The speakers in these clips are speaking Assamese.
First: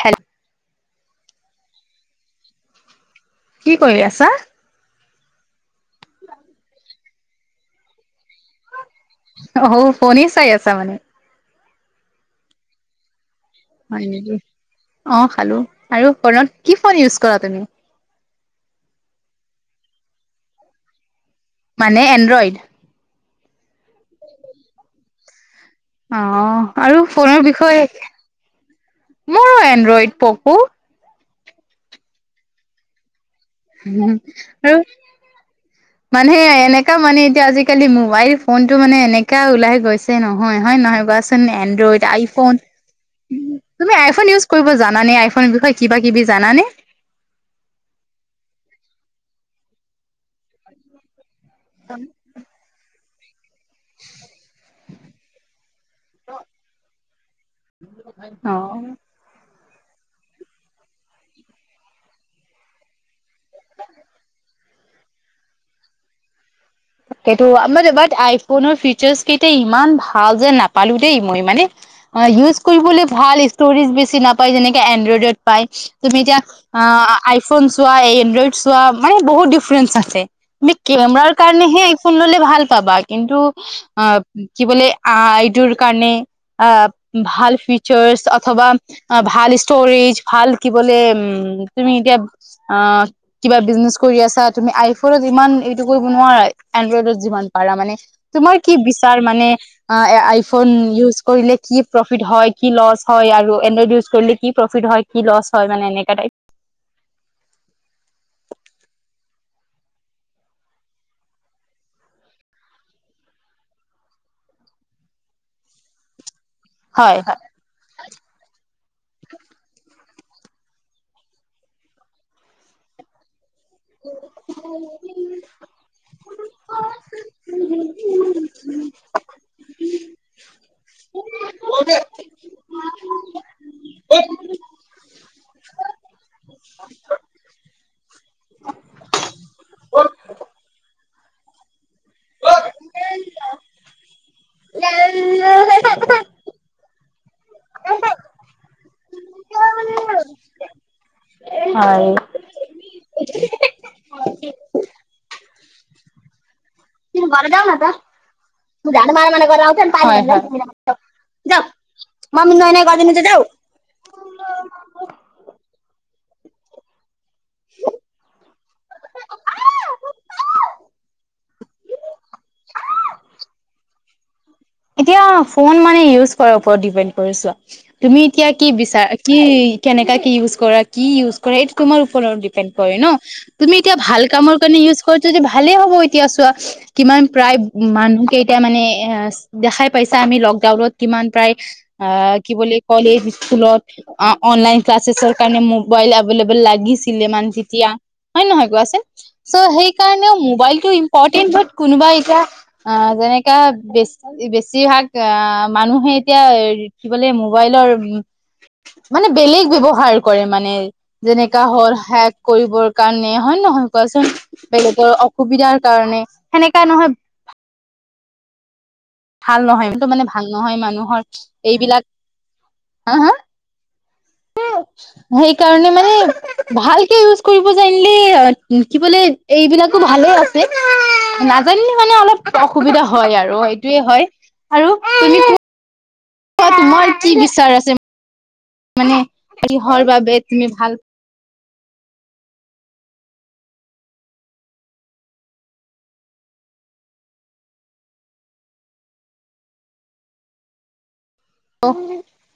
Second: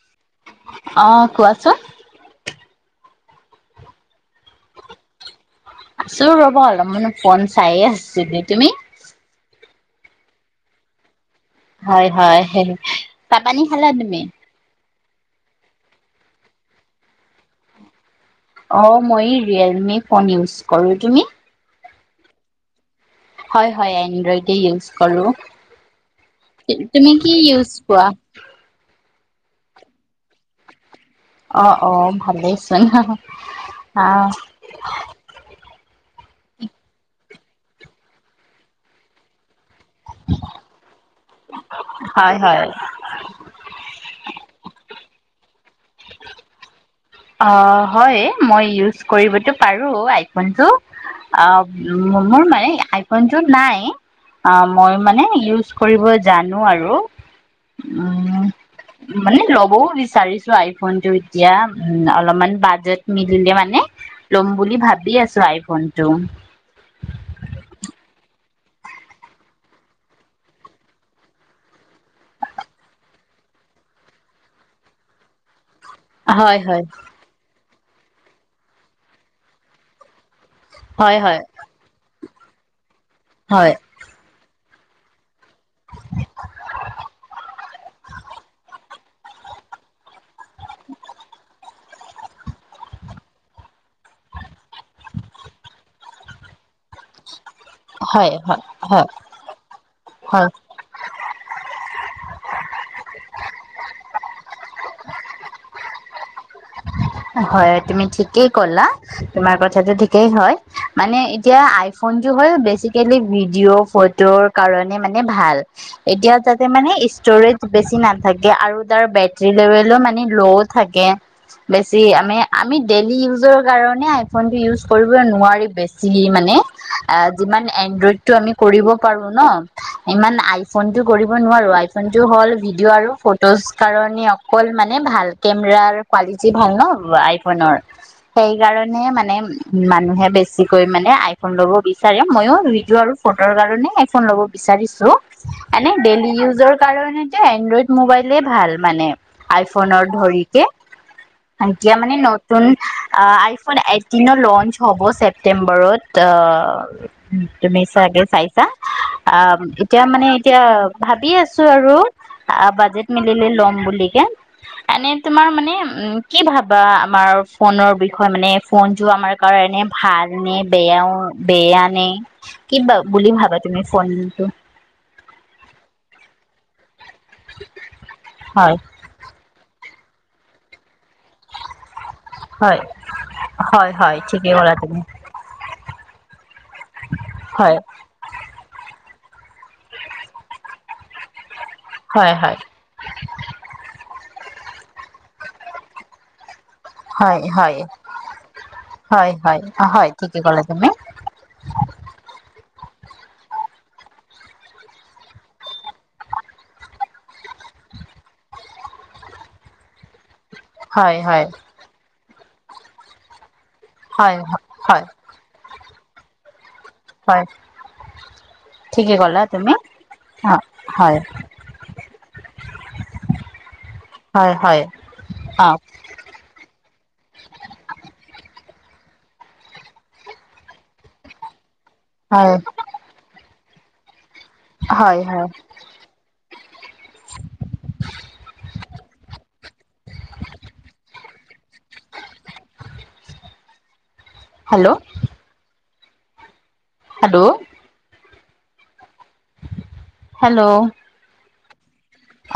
হেল্ অ, কোৱাচোন? কি কৰি আছা? আছোঁ ৰ'ব অলপমান ফোন চাই আছোঁ। তুমি? অ ওকনি চাই আছা মানে? হয়, হয় হে হে চাহ পানী খালে? হয় নেকি, অ খালো আৰু ফোনত কি ফোন ইউজ কৰা তুমি? অঁ মই এই ৰিয়েলমি ফোন ইউজ কৰো। তুমি? মানে এণ্ড্ৰইড হয়, হয়। এণ্ড্ৰইডেই ইউজ কৰোঁ। অহ, আৰু ফোনৰ ইউজ বিষয়, কৰা মোৰো এণ্ড্ৰইড প'ক'। অ, অ ভালেই চোন হ হ হুম, আৰু মানে এনেকা মানে এতিয়া আজিকালি মোবাইল ফোনটো মানে এনেকা ওলাই গৈছে নহয় হয়নে নহয় কোৱাচোন? এনড্ৰইড, হয় আইফোন হয় তুমি আইফোন ইউজ কৰিব জানানে? আইফনৰ বিষয়ে কিবা কিবি জানানে? অ' হয়, মই ইউজ কৰিবতো পাৰোঁ আইফোনটো। আ, মো-মোৰ মানে আইফোনটো নাই, অ' মই মানে ইউজ কৰিব জানো আৰু। উম অ মানে ল'বও বিচাৰিছোঁ আইফোনটো এতিয়া। উম, অলপমান বাজেট মিলিলে মানে ল'ম বুলি ভাবি আছোঁ আইফোনটো। সেইটো আমাৰ এবাৰ আইফোনৰ ফিচাৰ্চ কেইটা ইমান ভাল যে নাপালোঁ দেই। মই মানে হয়, ইউজ কৰিবলৈ ভাল, ষ্টৰেজ বেছি নাপায়, যেনেকে এনড্ৰইডত পায়। তুমি এতিয়া হয় হয় আ-আইফোন চোৱা, এনড্ৰইড চোৱা মানে বহুত ডিফাৰেণ্ট আছে। তুমি হয় কেমেৰাৰ হয় কাৰণেহে আইফোন ল'লে ভাল পাবা, কিন্তু হয় আ, কি বুলি আই টোৰ কাৰণে আ, ভাল ফিচাৰ্ছ অথবা আ, ভাল ষ্টৰেজ ভাল কি বোলে উম তুমি এতিয়া আ-কিবা বিজনেছ কৰি আছা, তুমি আইফোনত যিমান এইটোকো [unintelligible] এনড্ৰইডত যিমান পাৰা মানে, হয় তোমাৰ হয় কি হয় বিচাৰ মানে আ, এ, হয় আইফোন ইউজ কৰিলে কি প্ৰফিট হয়, কি লছ হয় আৰু এনড্ৰইড ইউজ কৰিলে কি প্ৰফিট হয়, কি লছ হয়, মানে এনেকা টাইপ। হয়, তুমি ঠিকেই ক'লা। তোমাৰ কথাটো ঠিকেই হয়। মানে এতিয়া আইফোনটো হ'ল বেচিকেলি ভিডিঅ', ফটোৰ কাৰণে মানে ভাল, এতিয়া তাতে মানে টাইপ হয় ষ্ট'ৰেজ বেছি নাথাকে আৰু তাৰ বেটেৰী লেভেলো মানে ল'ও থাকে। বেছি আমি আমি ডেইলি ইউজৰ কাৰণে আইফোনটো ইউজ কৰিব নোৱাৰি বেছ চিলি মানে, আ, যিমান এণ্ডৰইডটো আমি কৰিব পাৰোঁ ন' সিমান আই ফোনটো কৰিব নোৱাৰোঁ, আইফোনটো হ'ল ভিডিঅ' আৰু ফ ট'জ কাৰণে অকল মানে ভাল কেমেৰাৰ কোৱালিটি ভাল ন' আইফোনৰ সেই কাৰণে মানে উ, মানুহে বেছিকৈ মানে আইফোন ল'ব বিচ বিচাৰে, মইও ভিডিঅ' আৰু ফটোৰ কাৰণে আইফোন ল'ব বিচাৰিছোঁ, এনে ডেইলি ইউজৰ কাৰণ যে, এনড্ৰইড মোবাইলে ভাল মানে আইফনৰ ধৰিকে। এতিয়া মানে ন নতুন আইফোন এইটটিনত লঞ্চ হ'ব ছেপটেম্বৰত। তুমি চাগে চাইছা আহ এতিয়া মানে এতিয়া হয় ভাবি আছ ভাবিছোঁ আৰু বাজেট আ, বাজেট মিলিলে ল'ম বুলিকে। এনে তোমাৰ মানে উ কি ভাবা, আমাৰ ফোনৰ বিষয়ে মানে ফোনটো আমাৰ কাৰনে ভাল নে বেয়াও বেয়া নে কি বা বুলি ভাবা তুমি ফোনটো? এতিয়া ফোন মানে ইউজ কৰাৰ ওপৰত ডিপেণ্ড কৰে চোৱা, তুমি এতিয়া কি হয় বিচাৰ কি কেনেকা কি ইউজ কৰা, কি ইউজ কৰা এইটো তোমাৰ ওপৰত ডিপেণ্ড হয় কৰে ন'। তুমি হয় এতিয়া হয় ভাল ঠিকেই কামৰ ক'লা কাৰণে ইউজ তুমি কৰি তে ভালেই হ'ব, এতিয়া চোৱা কিমান প্ৰায় হয় মানুহ কেইটা মানে এ, দেখাই পাইছা আমি লকডাউনত কিমান প্ৰায় আ, হয় কি হয় বুলি কলেজ স্কুলত অ-অনলাইন ক্লাছেছৰ কাৰণে মোবাইল এবলেবল লাগিছিলে হয় মান হয় তেতিয়া হয় নহয় কোৱাচোন? হয় চ' হয় সেই হয় কাৰণেও ঠিকে ক'লা মবাইলটো তুমি ইম পৰ্টেন্ত হওক, কোনোবা এতিয়া আ, যেনেকা বেছ বেছিভাগ আ, মানুহে এতিয়া এ, বুলে মোবাইলৰ মানে বেলেগ ব্যৱহাৰ কৰে মানে হয় হয় যেনেকা হ'ল হেক কৰিবৰ কাৰণে হয়ে নহয়। কোৱাচোন, হয় হয় বেলেগৰ অসুবিধাৰ কাৰণে সেনেকা নহয়। হয়। ঠিকে ক'লা ভাল তুমি নহয়, সেইটো মানে ভাল অ নহয় হয় মানুহৰ এইবিলাক হা, হা, ! হয় হয় অ সেইকাৰণে মানে- ভালকে ইউজ কৰিব জানিলে কি বোলে এইবিলাকো ভালে আছে। জানিলে মানে অলপ হয় অসুবিধা হয় আৰু সটোয়ে হয়। আৰু হয় তুমি হয়। তোমাৰ কি বিচাৰ আছে, মানে কিহৰ বাবে তুমি ভাল hello. 'Hello. 'Hello. অ [unintelligible]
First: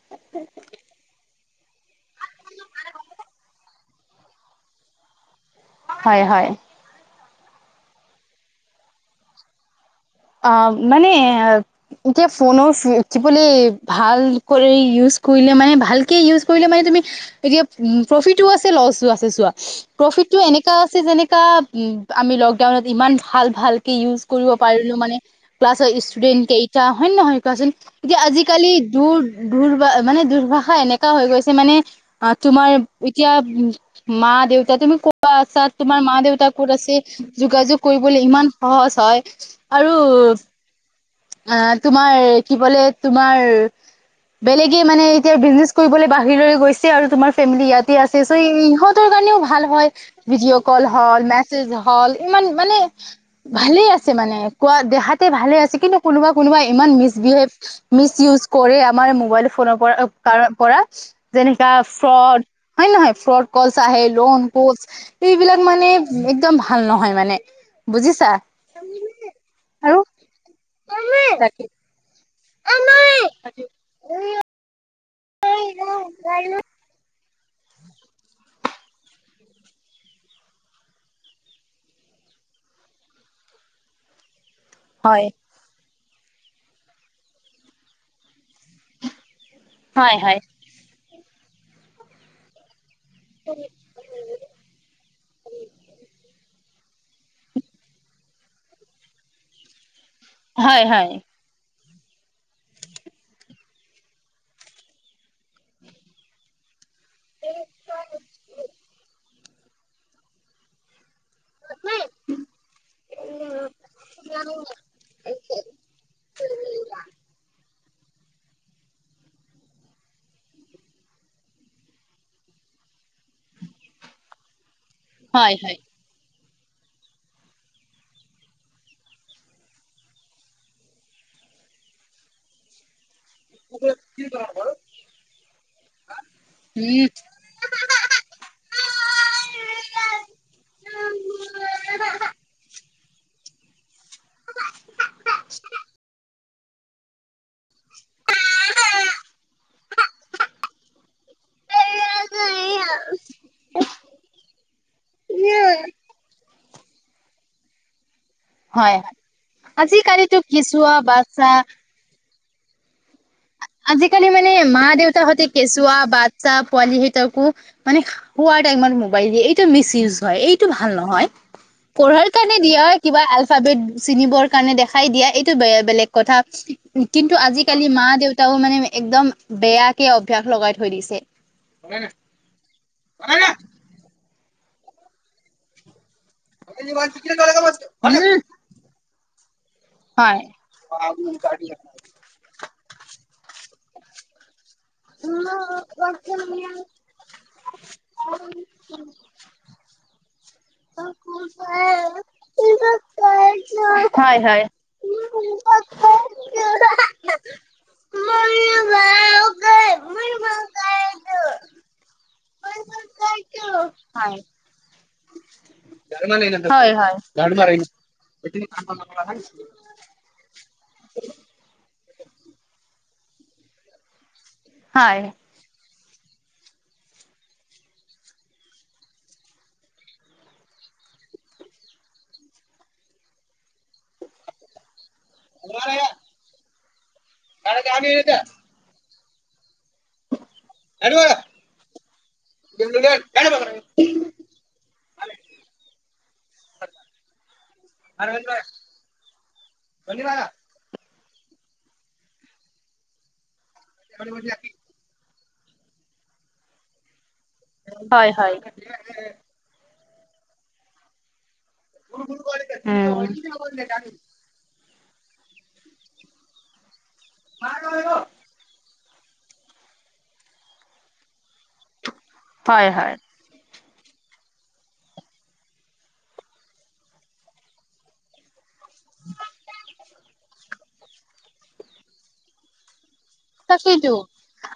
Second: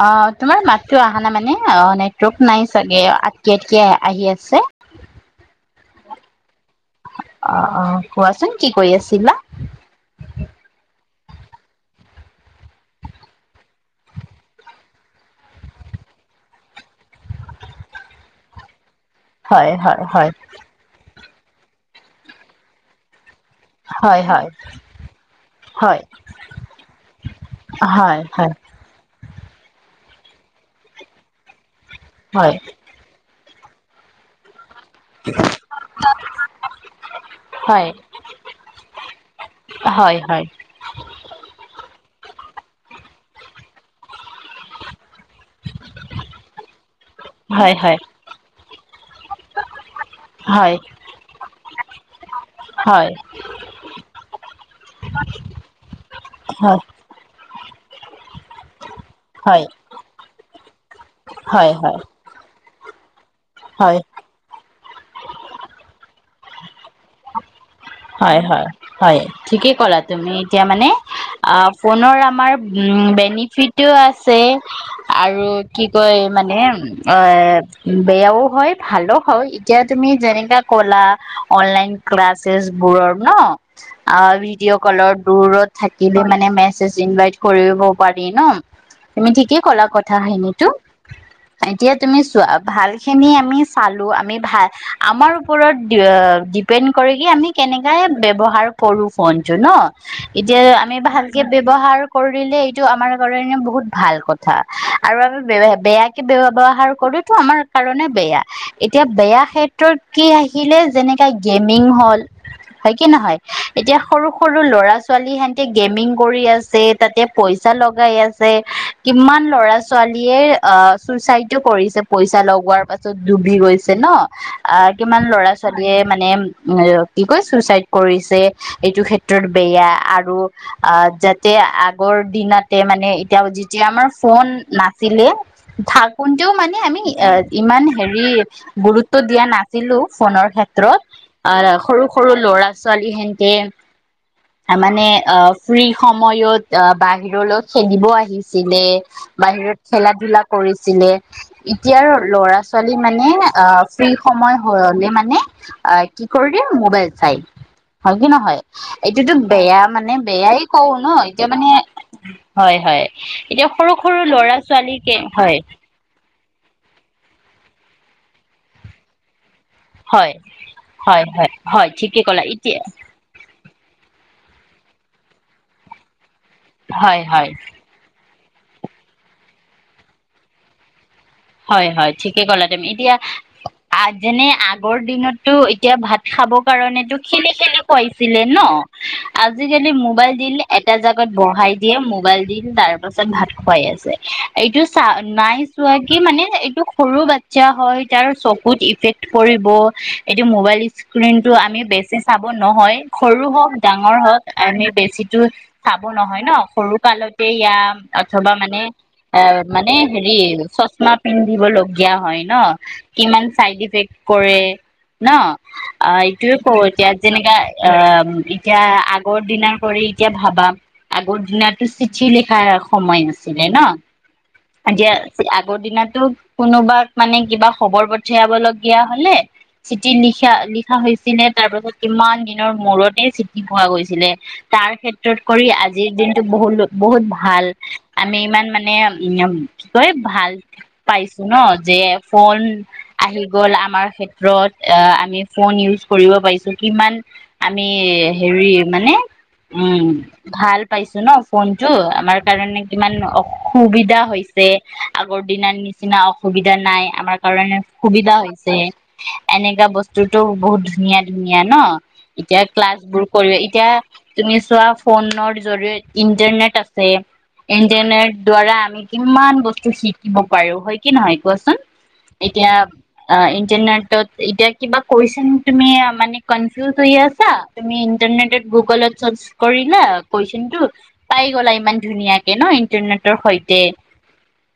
অ' তোমাৰ মাততো আহা নাই মানে অ' নেটৱৰ্ক নাই চাগে আটতিয়ে আটতিয়ে আহি আছে। হয় হয়। অ' অ' কোৱাচোন কি কৰি আছিলা! অ' মানে- এতিয়া ফোনৰ কি বুলিলে ভালকৰি ইউজ কৰিলে মানে ভালকে ইউজ কৰিলে মানে তুমি- এতিয়া উম প্ৰফিতো আছে লছো আছে। এতিয়া চোৱা হয় হয় হয় প্ৰফিটো এনেকুৱা আছে যেনেকা উ আমি লডাউনত ইমান- ভাল ভালকে হয় ইউজ কৰিব পাৰো। মানে ক্লাছৰ হয় ষ্টুডেন্ট কেইটা, হয় নহয় কোৱাচোন! এতিয়া হয় হয় আজিকালি দূৰ- দুৰভা, মানে দুুৰভাষা এনেকা হৈ গৈছে মানে হয় হয় তোমাৰ- এতিয়া উম, মা-দেউতা তুমি ক- তোমাৰ মা দেউতা ক'ত আছে যোগাযোগ কৰিবলৈ ইমান সহজ হয়। আৰু হয় হয় আহ' তোমাৰ কি বোলে তোমাৰ- বেলেগে মানে এতিয়া বিজনেছ কৰিবলৈ বাহিৰলৈ গৈছে। আৰু তোমাৰ ফেমিলি হয় হয় ইয়াতে আছে'চৌ সিহঁতৰ কাৰণেও ভাল হয় ভিডিঅ' হয় হয় কল হল- হ'ল ইমান মানে, হয় হয় হয় ভালে আছে মানে, কোৱা দেহাতে ভালে আছে কিন্তু কোনোবা কোনোবা ইমান মিচবিহেভ মিচ ইউজ কৰে আমাৰ- মবাইল ফোনৰ পৰা, যেনেকা হয় হয় ফ্ৰড হয় নহয় ফ্ৰড। কলচ হয় আহে, লোন পোচ ইবিলাক মানে একদম ভাল নহয় মানে বুজিছা। হয় হয় হয় ঠিকে আৰু ক'লা তুমি। এতিয়া মানে অ ফোনৰ আমাৰ উম বেনিফিটটো আছে আৰু কি কয় মানে। অহ, বেয়াও হয় ভালো হয় এতিয়া তুমি যেনেকা ক'লা অনলাইন। ক্লাছেছ বোৰৰ ন ভিডিঅ' কলৰ হয় দূৰত। থাকিলে মানে মেছেজ ইনভাইট কৰিব পাৰি ন। তুমি ঠিকেই ক'লা হয় হয় কথাখিনিতো। এতিয়া তুমি চোৱা ভাল খিনি আমি চালো, আমি ভাল আমাৰ ওপৰত। ডিপেন কৰিকে আমি কেনকাই ব্যৱহাৰ কৰোঁ ফোনটো ন। এতিয়া হয় আমি হয় ভাল ব্যৱহাৰ কৰিলে এইটো আমাৰ কাৰণে বহুত ভাল কথা। আৰু আমি বেয়া বৱহাৰ কৰোতো আমাৰ কাৰণে বেয়া। এতিয়া বেয়া ক্ষেত্ৰত কি আহিলে যেনেকা গেমিং হল, হয় কি নহয়, এতিয়া সৰু সৰু ল'ৰা-ছোৱালী ছোৱালী সহতে গেমিং কৰি আছে তাতে পইচা লগাই আছে কিমান ল'ৰা-ছোৱালী ছোৱালীয়ে অ চুইচাইডো কৰিছে, পইচা লগোৱাৰ পাছত ডুবি গৈছে নহ। আ, কিমান ল'ৰা হয় হয় ছোৱালীয়ে মানে উম, কি কয় চুচাইদ কৰিছে এইটো ক্ষেত্ৰত বেয়া আৰু অহ, আগতে আগৰ দিনতে মানে এতিয়া যেতিয়া আমাৰ ফোন নাছিলে থাকোনতেও মানে আমি ইমান হেৰি গুৰুত্ব দিয়া নাছিলো ফোনৰ ক্ষেত্ৰ ত্ৰত আ সৰু -সৰু ল'ৰা ছোৱালী হেনকে মানে আহ ফ্ৰী সময়ত আহ বাহিৰলৈ খেলিব আহিছিলে, বাহিৰত খেলা ধূলা কৰিছিলে। এতিয়াৰ ল'ৰা- ছোৱালী মানে ফ্ৰী সময় হলে মানে উম আহ, কি কৰি দিয়ে মোবাইল চাই। হয় কি নহয়? হয় এইটোতো বেয়া মানে আজিকালিতো বেয়াই কেঁচুৱা কওঁ নহ। বাচ্ছা এতিয়া মানে হয়, হয়। এতিয়া সৰু সৰু আজিকালি মানে ল'ৰা মা- ছোৱালীকে দেউতাহঁতে হয় কেঁচুৱা বাট চা পোৱালি হেতকো মানে খোৱা টাইমত মোবাইল দিয়ে, এইটো মিছ ইউজ হয়। এইতো ভাল হয় নহয় হয় হয় ঠিকে পঢ়াৰ ক'লা কাৰনে এতিয়া দিয়া কিবা এলফাবেট চিনিবৰ কাৰণে দেখাই দিয়া, এইটো বেলেগ কথা। হয় কিন্তু হয় আজিকালি মা- দেউতাও মানে একদম বেয়াকে অভ্যাস লগাই থৈ দিছে। হয়, হয় ঠিকে ক'লা তুমি, এতিয়া আহ যেনে আগৰ দিনতো এতিয়া ভাত খাব কাৰণতো খেলি -খেলি খোৱাইছিলে ন। আজিকালি মোবাইল হয় দিলে এটা জাগাত বঢ়াই দিয়ে মোবাইল দি তাৰ পাছত ভাত খুৱাই আছে। এইটো চা নাই চোৱা কি মানে এইটো সৰু বাচ্ছা হয়, তাৰ চকুত ইফেক্ট কৰিব এইটো মোবাইল ইচ স্ক্ৰীনটো আমি বেছি চাব নহয়, সৰু হওক ডাঙৰ হয় হওঁক হয় আমি বেছি টো চাব নহয় ন, সৰু কালতে এইয়া অথবা মানে অ মানে হেৰি চচ্ মা পিন্ধিব লগীয়া হয় ন, কিমান চাইড ইফেক্ট হয় কৰে নহ। অ এইটোৱে কও হয় এতিয়াত যেনেকা অ এতিয়া আগৰ দিনাৰ কৰি এতিয়া ভাবা আগৰ দিনাতো চিঠি লিখাৰ সময় আছিলে ন। এতিয়া হয় আগৰ দিনা টো কোনোবাক মানে কিবা খবৰ পঠিয়াব লগীয়া হলে চিঠিত লিখা লিখা হৈছিলে, তাৰপিছত কিমান দিনৰ মূৰতে চিঠি পোৱা গৈছিলে। তাৰ ক্ষেত্ৰত কৰি আজিৰ দিনটো বহুত বহুত ভাল আমি ইমান মানে উম, কি কয় ভাল পাইছো ন যে ফোন আহি গল আমাৰ ক্ষেত্ৰত, আ আমি ফোন ইউজ কৰিব পাৰিছো কিমান আমি হেৰি মানে উম, ভাল পাইছো ন ফোনটো আমাৰ কাৰণে কিমান অ', সুবিধা হৈছে। আগৰ দিনাৰ নিচিনা অসুবিধা নাই, আমাৰ কাৰণে হয় হয় সুবিধা হয় হৈছে। এনেকা বস্তুটো বহুত ধুনীয়া ধুনীয়া ন। এতিয়া উম ক্লাছবোৰ কৰে এতিয়া তুমি চোৱা, ফোনৰ জৰিয়ত ইণ্টাৰনেট আছে, ইণ্টাৰনেট দ্বাৰা আমি কিমান বস্তু শিকিব পাৰো, হয় কি নহয় কোৱাচোন? এতিয়া হয় হয় অ', ইণ্টাৰনেটত এতিয়া কিবা কুৱেচন তুমি মানে, কনফিউজ হৈ আছা তুমি ইণ্টাৰনেটত গুগলত চাৰ্চ কৰিলা কুৱেচনটো পাই গ'লা ইমান ধুনীয়াকে ন, ইণ্টাৰনেটৰ সৈতে তাকেইতো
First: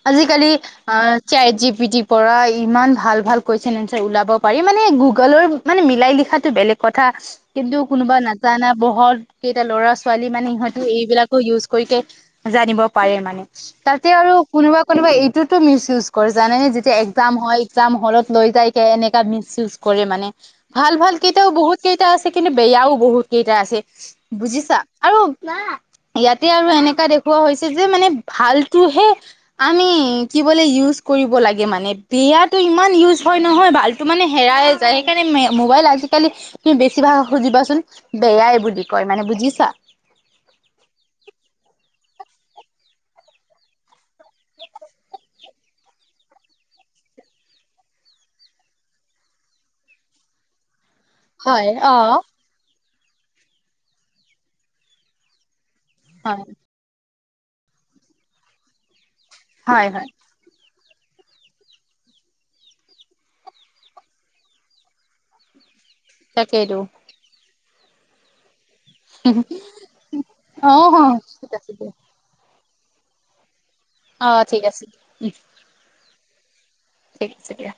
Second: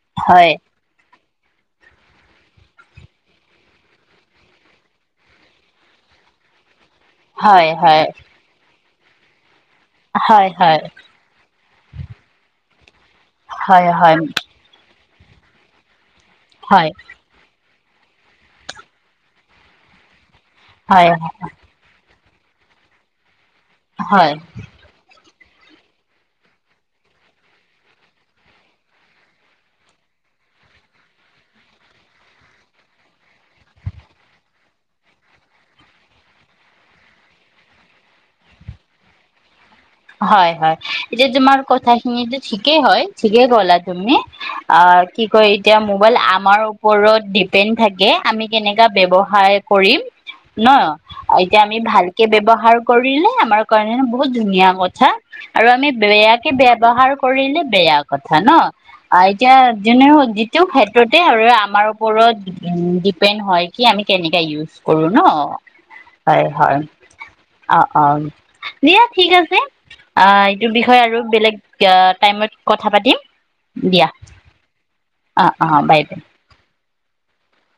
আজিকালি হয় অ', চেট জি পি টিৰ পৰা ইমান ভাল ভাল কুৱেচন এনচাৰ ওলাব পাৰি। মানে, গুগলৰ মানে মিলাই লিখাটো বেলেগ। কথা, হয় কিন্তু হয় কোনোবা নাজানা বহত কেইটা ল'ৰা ছোৱালী মানে হয় ইহঁতো হয় এইবিলাক ইউজ কৰিকে জানিব পাৰে মানে, হয় তাতে আৰু কোনোবা কোনোবা এইটোতো মিচ ইউজ তৰ জানে নে হয় যেতিয়া এক্সাম হয়, এক্সাম হ'লত লৈ যায় কে এনেকা মিচ ইউজ কৰে মানে। ভাল হয় ভাল হয় কেইটাও বহুত কেইটা আছে, কিন্তু বেয়াও বহুত কেইটা আছে হয় বুজিছা। আৰু ইয়াতে আৰু এনেকা দেখুওৱা হৈছে যে মানে ভালটোহে আমি কি বোলে ইউজ কৰিব লাগে মানে, বেয়াটো ইমান ইউজ হয় নহয়, ভাল টো মানে হেৰাই যায়, সেইকাৰণে মে মোবাইল আজিকালি তুমি বেছিভাগ সুধিবাচোন বেয়াই বুলি কয় মানে বুজিছা? হয়, হয়। এতিয়া তোমাৰ কথাখিনিটো ঠিকে হয়, ঠিকেই ক'লা তুমি। অ', কি কয় এতিয়া মোবাইল আমাৰ ওপৰত ডিপেণ্ড থাকে, আমি কেনেকা ব্যৱহাৰ কৰিম ন? এতিয়া হয় আমি অ'। ভালকে ব্যৱহাৰ কৰিলে আমাৰ কাৰণে বহুত ধুনীয়া কথা। আৰু আমি হয় বেয়াকে ব্যৱহাৰ কৰিলে বেয়া কথা ন। আ এতিয়া হয় হয় যেনে হওঁক যি টো ক্ষেত্ৰতে আৰু আমাৰ ওপৰত ডিপেণ্ড হয় কি আমি কেনেকা ইউজ কৰো ন। হয়, হয়। তাকেইতো অ', অ', দিয়া ঠিক আছে। অ', এইটোৰ বিষয়ে অ' আৰু ঠিক বেলেগ আছে দিয়া। টাইমত কথা পাতিম দিয়া। অ', ঠিক আছে। অ', অ', বাই দে। ঠিক আছে দিয়া।